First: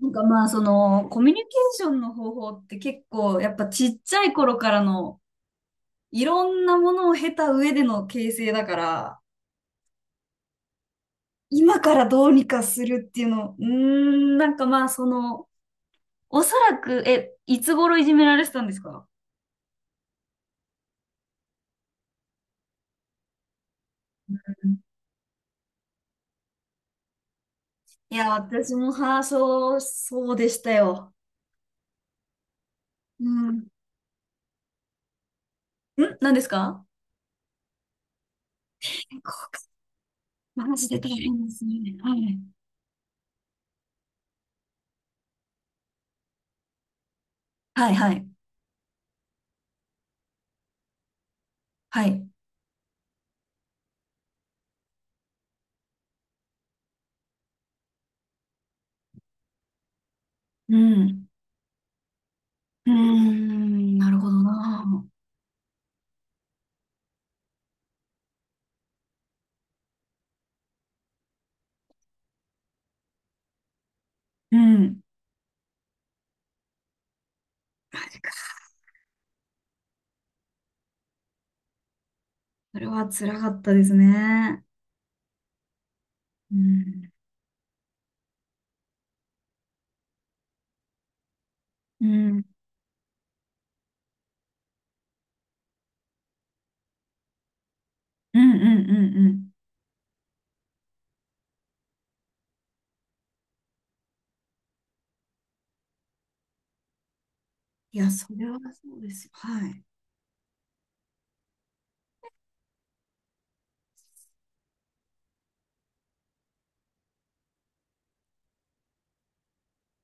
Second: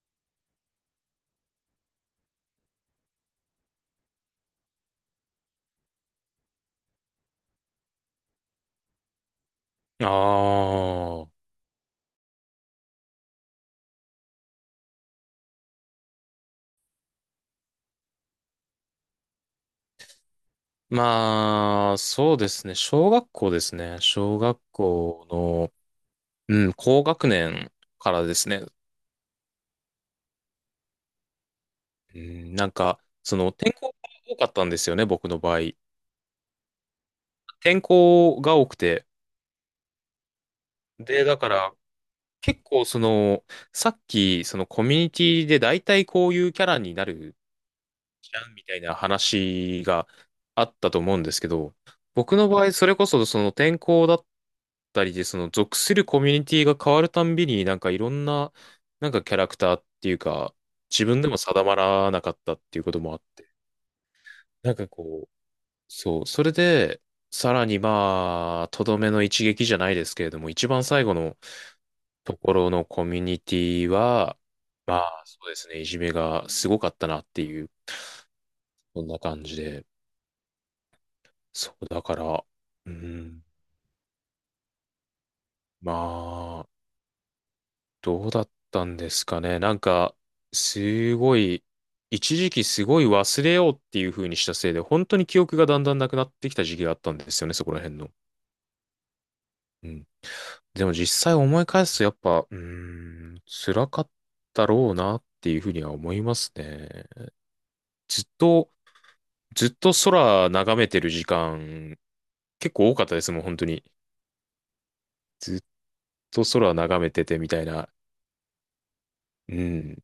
まあ、コミュニケーションの方法って結構、やっぱちっちゃい頃からの、いろんなものを経た上での形成だから、ああ。今からどうにかするっていうの、まあ、その、おそらく、え、いつ頃いじめられてたんですか？まあ、そうですね。小学校ですね。小学校の、うん、高学年かいらや、ですね。私も、はあ、そう、そうでしたよ。うん。転校が多かったんですよね、僕の場合。何ですか？転校が多くて。健康か。マジで大で、だ変かですね。ら、はい。結構その、さっき、そのコミュニティで大体こういうキャラになるはい、はい。じゃんみたいな話があったと思うんですけど、はい。僕の場合、それこそその転校だったりで、その属するコミュニティが変わるたんびに、なんかいろんな、なんかキャラクターっていうか、う自分ん。でも定まらなかったっていううーこともあって、ん、なるほどなんかな。こう、そう、それで、さらにまあ、とどめの一撃じゃないですけれども、一番最後のところのコミュニティは、うまん。あそうですね、いじめがすごかったなっていう、そんな感じで。そう、だから、それうは辛ん、かったですね。まうあ、ん。どうだったんですかね。なんか、すごい、う一ん。時期すごい忘れようっていう風にしたせいで、本当に記憶がだんだんなくなってきた時期があったんですよね、そこら辺の。うんうんうんうん。うん。でも実際思い返すと、やっぱ、辛かったろうなっていう風には思いますね。いや、ずっそれはと、そうですよ。はずっい。と空眺めてる時間、結構多かったですもん、本当に。ずっと空眺めててみたいな。うん。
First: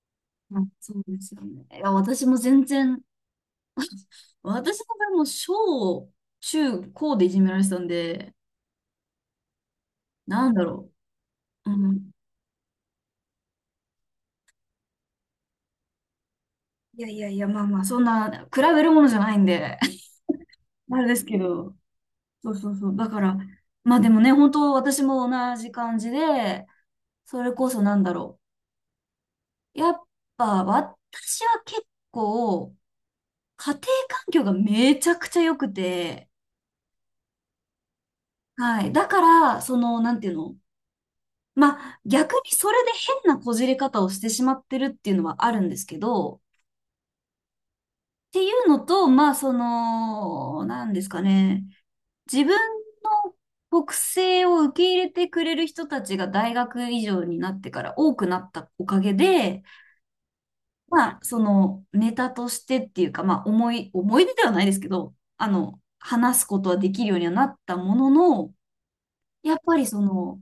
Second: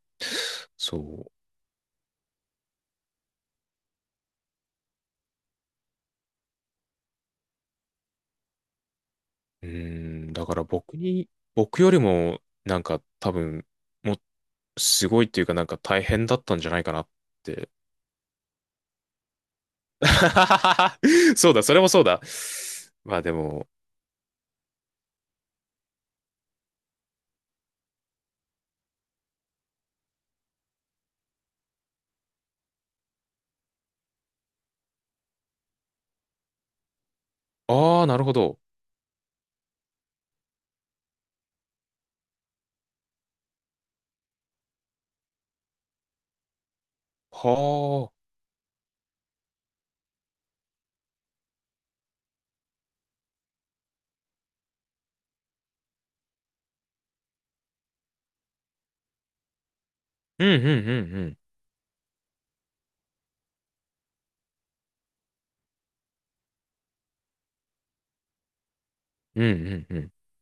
まあ、そうでそすよね。いや、私も全然、私の場合も小、中、高でいじめられてたんで、う。うん。だなんかだらろ僕に、う。う僕よりん。も、なんか多分、もう、すごいっていうか大変だったんじゃないかないやっいやいや、まあて。まあ、そんな、比べるものじゃないんで、あれです けそうだ、そど、れもそうだ。そうそうそう。だまかあでら、も、まあでもね、本当私も同じ感じで、それこそなんだろう。やっぱ、私は結構、家庭環境がめちゃくちゃ良くて、ああ、なるほど。はい。だから、なんていうのまあ、逆にそれで変なこじれ方をしてしまってるっていうのはあるんですけど、っはあ。ていうのと、まあ、なんですかね。自分の国性を受け入れてくれる人たちが大学以上になってから多くなったおかげで、うんうんうんまあ、うん。ネタとしてっていうか、まあ、思い出ではないですけど、話すことはできるようにはなったものの、うんやっぱりうんうん。の、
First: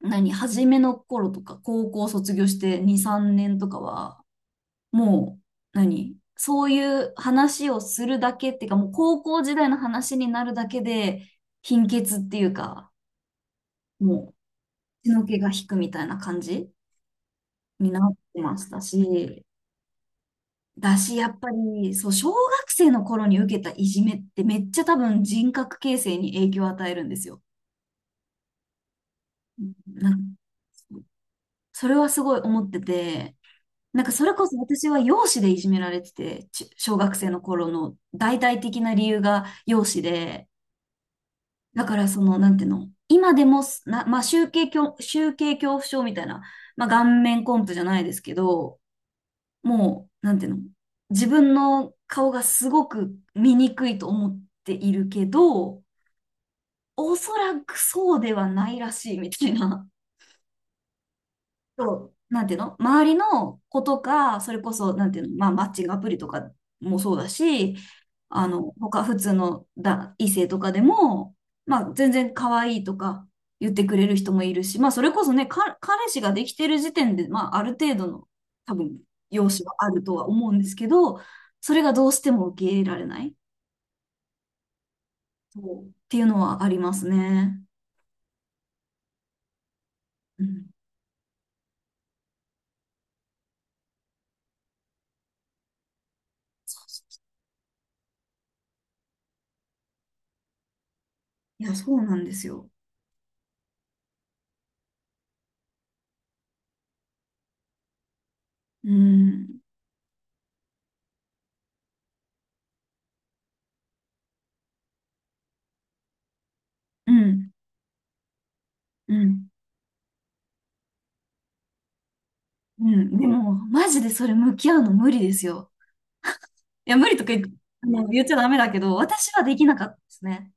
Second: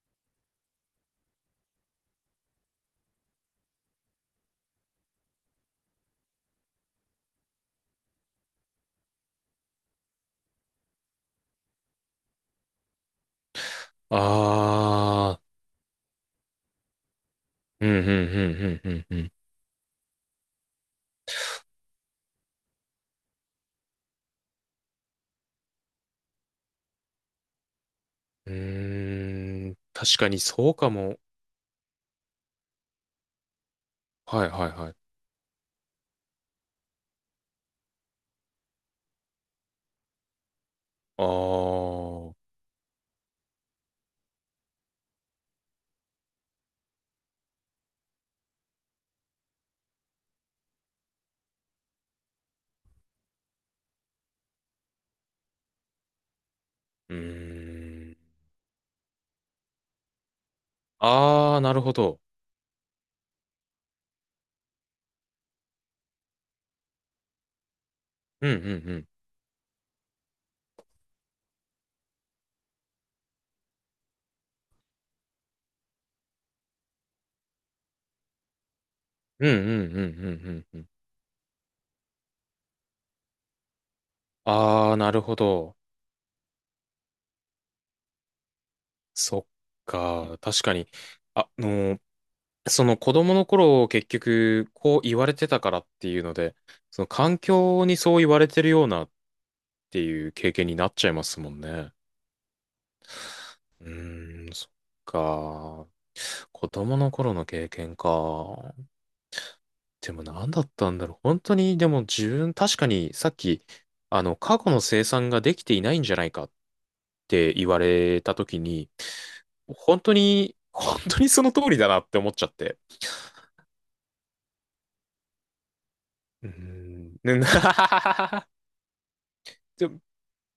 何、初めの頃とか、高校卒業して2、3年とかは、もう、そういう話をするだけっていうか、もう高校時代の話になるだけで、貧血っていうか、もう、血のあ気あ。が引くみたいな感じうにんうなんってうましたんうんうんうん。し、だし、やっぱり、そう、小学生の頃に受けたいじめってめっちゃ多分人格形成に影響を与えるんですよ。うーん。なん確かかにそうかも。それはすごい思ってて、なんかそれはこいそはい私はい。は容姿でいじめられてて、小学生の頃の大々的な理由が容姿で、あだからあ。うなんていうの、今でもまあ、集計恐怖症みたいな、まあ、顔面コンプじゃないですけど、もう、なんていうの、自分の顔がすごく醜いと思っているけど、ーおそらくそん。うではないらしいみたいな。ああ、なるほそど。う、なんていうの周りの子とか、それこそ、なんていうの、まあ、マッチングアプリとかもそうだし、うんうんう他、ん。普通の異性とかでも、まあ、全然可愛いとか言ってくれる人もいるし、まあ、それこそね、彼氏ができてる時点で、まあ、ある程度の、多分、容うんうん姿うんはうあんるとは思ううんでんすうけん。ど、それがどうしても受け入れられない、ああ、なるほそど。う、っていうのはありますね。そっか。う確ん。かに。ああのー、その子供の頃結局こう言われてたからっていうので、そうそのそ環境にそう言われてるようなっていう経験になっちゃいますもんう、いや、ね。そうなんですよ。そっか。子供の頃の経験か。うん。でも何だったんだろう。本当に、でも自分、確かにさっき、過去の生産ができていないんじゃないかっうん。て言われた時に、うん。本当にその通りだなって思っちゃって。うん、でも、マジでそれ向き合うの無理ですよ。うーいや、無理ん。とかねな 言っちゃダ メだけど、私はできなかでったでもすね。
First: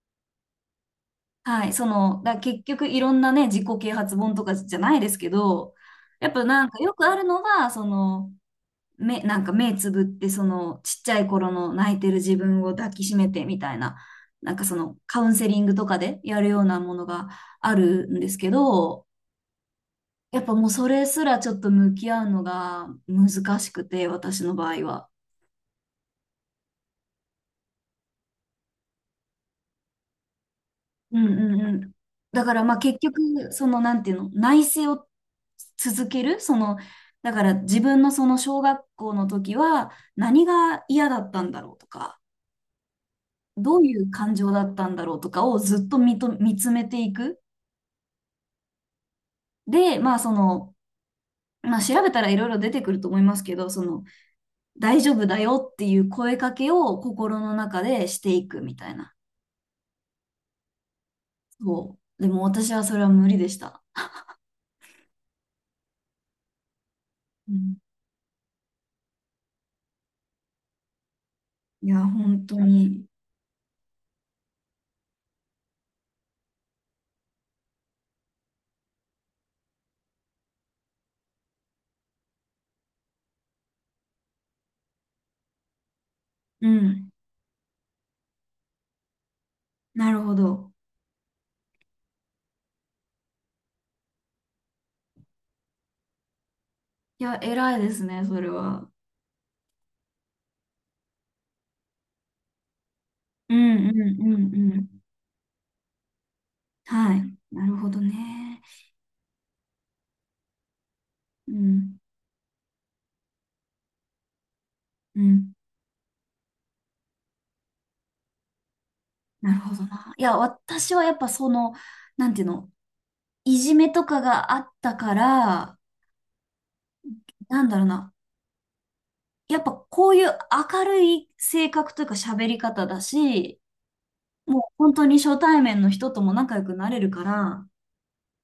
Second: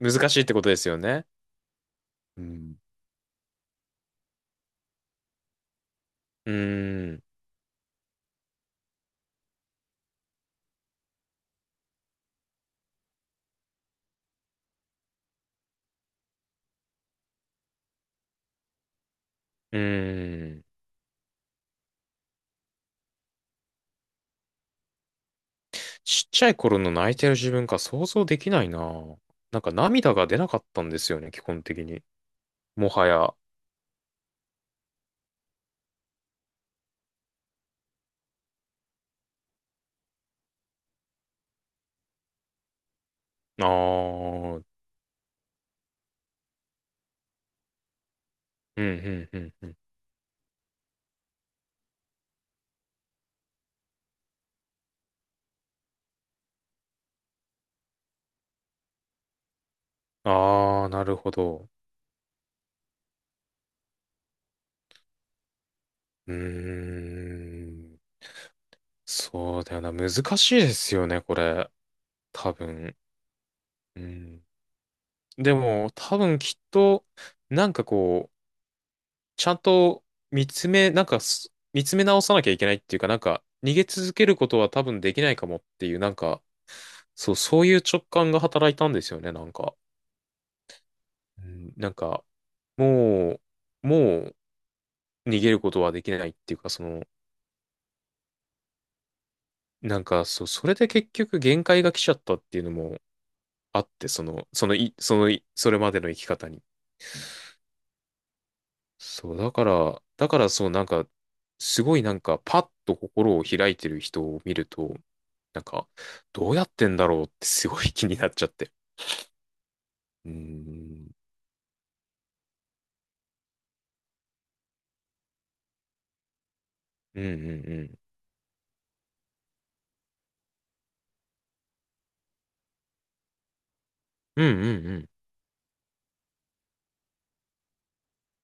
難しいってことですよね。はい、う結ん。局いろんなね、自己啓発本とかじゃないですけど、やっぱうなんかよくーあん。るのは、目、なんか目つぶって、ちっちゃい頃の泣いてる自分を抱きしめてみたいな、カウンセリングとかでやるようなものがあるんですけど、うやっぱーん。もうそれすらちょっと向き合うのが難しくて、私の場合は。ちっちゃい頃の泣いてる自分が想像できないな。なんか涙が出なかったんですうよんね、基うん本う的ん。に。だからまあも結はや。あ局、なんていうの、内省を続ける、だから自分のその小学校の時は何が嫌だったんだろうとか、どういう感情あ。うだん、ったんだろうとかをずっと見つめていく。うん。で、まあまあ調べたらいろいろ出てくると思いますけど、大丈夫だよっていう声かけを心の中でしていくみたいな。ああ、なるほど。そう。でも私はそれは無理でした。うーうん、ん。そうだよな。難しいですよね、これ。いや、本多当分。に。うん。でも、多分きっと、なんかこう、ちゃんと見つめ直さなきゃいけないっていうか、逃げ続けることは多分できないかもっていう、うん。そういう直感が働いたんですよね、なんか。なるほど。うん、なんか、ももう逃げることはできないっていうか、いや、偉いですね、それは。それで結局限界が来ちゃったっていうのもうあんっうて、んそうの、んそのうん。い、そのい、それまでの生き方に。はい。なるほどね。だから、うすごん。いなんか、パッと心を開いてる人を見ると、うん。なんか、どうやってんだろうってすごい 気になっちゃって。なるほどな。いうーや、私はん、やっぱなんていうの、いじめとかがあったから、うんうんなんだうろうん。な。やっぱこういう明るい性格というか喋り方だし、うんもうう本当んに初対面の人とも仲良くなれるから、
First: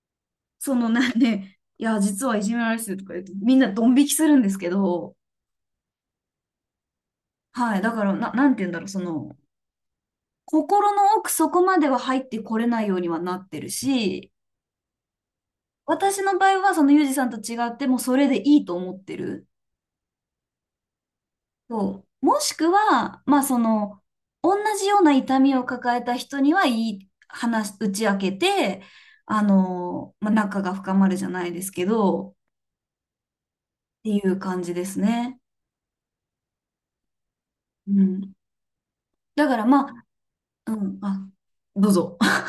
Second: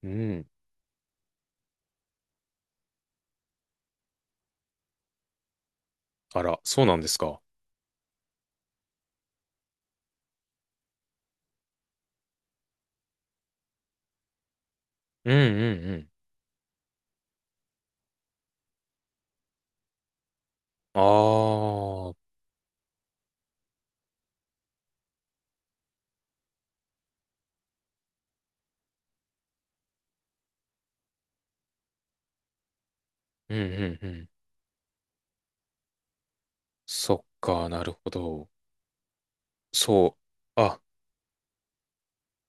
うん。うん。なんで、いや、実はいじめられてるとか言うと、みんなドン引きするんですけど、あら、そうなんですか。はい。だから、なんていうんだろう、心の奥そこまでは入ってこれないようにはなってるし、うんうんうん。私の場合はそのユージさんと違ってもうそれでいいと思ってる。あそあ、うう。んもしくは、まあ同じような痛みを抱えた人にはいい話、打ち明けて、まあ、仲が深まるじゃないですけど、っうんうていん。う感じですね。そっか、なるうほん。ど。だからまそあ、う。うん、あ、どうぞ。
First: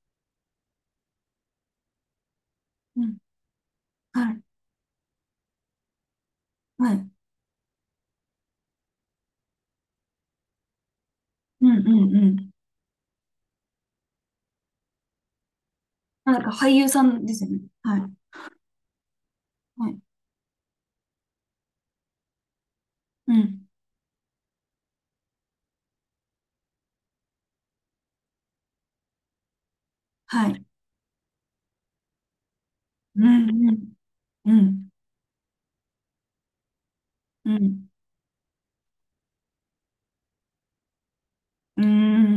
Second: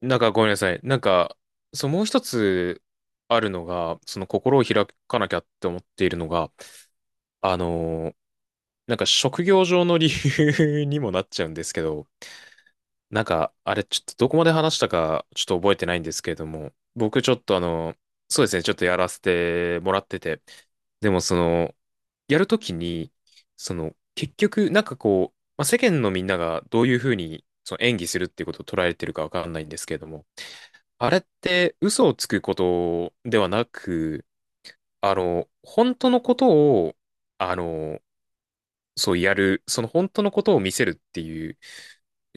なんかごめんなさい。もう一つうん、あるのが、そのはい、心を開かなきゃって思っているのが、はい。あのーなんか職業上の理由 にもなっちゃうんでうすん、うけん、ど、うん。なんか、あれ、ちょっとどこまで話したか、ちょっと覚えてないんですけれなんどか俳も、優さ僕んちでょっすよとね。あの、はい、そうですね、ちょっとやらせてはもい。らってて、でもその、やるときに、うん。結局、世間のみんながどういうふうに、その演技するっていうことを捉えてるかわかんないんですけれども、はい。あれって嘘をつくことうでん、はなうん、く、うん、あの、本当のことを、うあん、の、そうやる、その本当のことを見せるっていうう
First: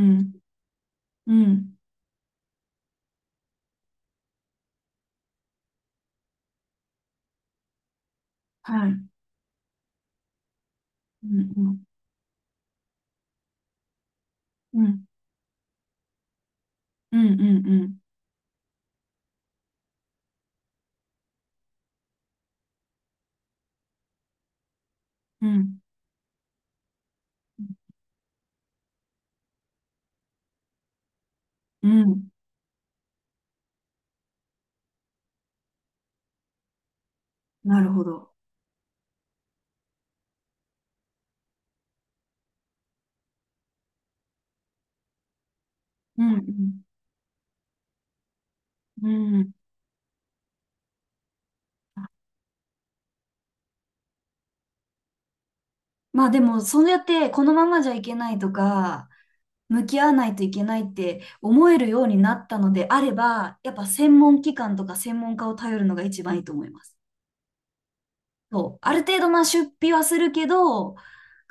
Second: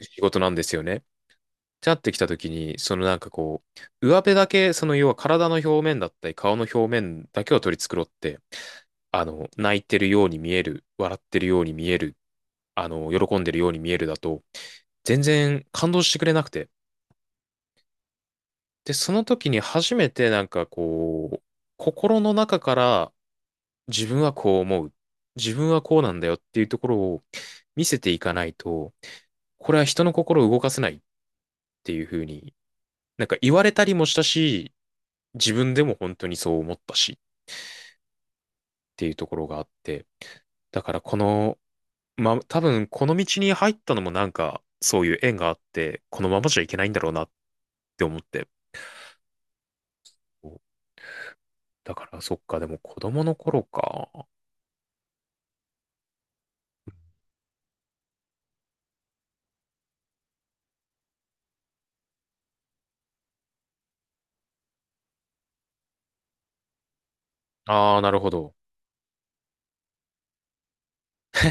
仕事なんですよね。うん、じゃってきた時に、上辺だけ、その要は体の表面だったり、顔の表面だけを取り繕って、はい。う泣いてるように見える、笑っん、うてるようにん、見える、喜んでるように見えるだと、うん、全然感動してくれなくて、うん、うん、で、その時に初めて心の中から自分はこう思う。う自分ん、はこうなんだよっていうところを見せていかないと、これは人の心を動かせないっうてん、いううふうん。に、なんか言われたりもしたし、自分でも本当にそう思ったしっなるほど。ていうところがあって、だからこの、まあ、多分この道に入ったのもなんかそういう縁があって、うこのままじゃいけん、ないんだろうなって思って。うん、うん。だからそっか、でも子供の頃か。まあでも、そうやって、このままじゃいけないとか、向き合わないといけないって思えるようになったのであれば、やっぱ専門機関とか専門家を頼るのが一番いいと思います。ああ、なるほど。そう、ある程度まあ出費はするけど、カ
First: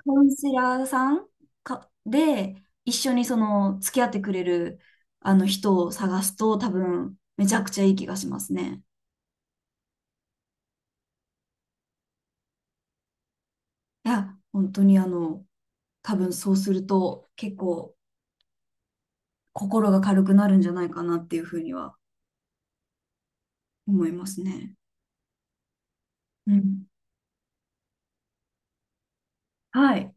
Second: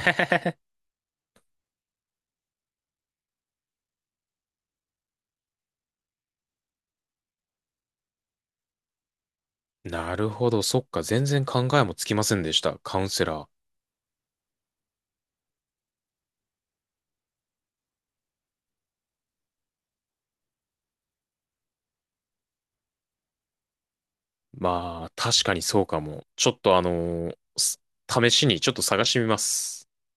ウンセラーさんかで一緒にその付き合ってくれるあの人を探すと多分めちゃくちゃいい気がしますね。なるほど。そっか。全然考えもつきませんでした。カウンセラー。いや、本当にあの多分そうすると結構心が軽くなるんじゃないかなっていうふうには思いますね。まあ、確かにそうかも。ちょうっとあん。のーす試しにちょっと探してみます。はい。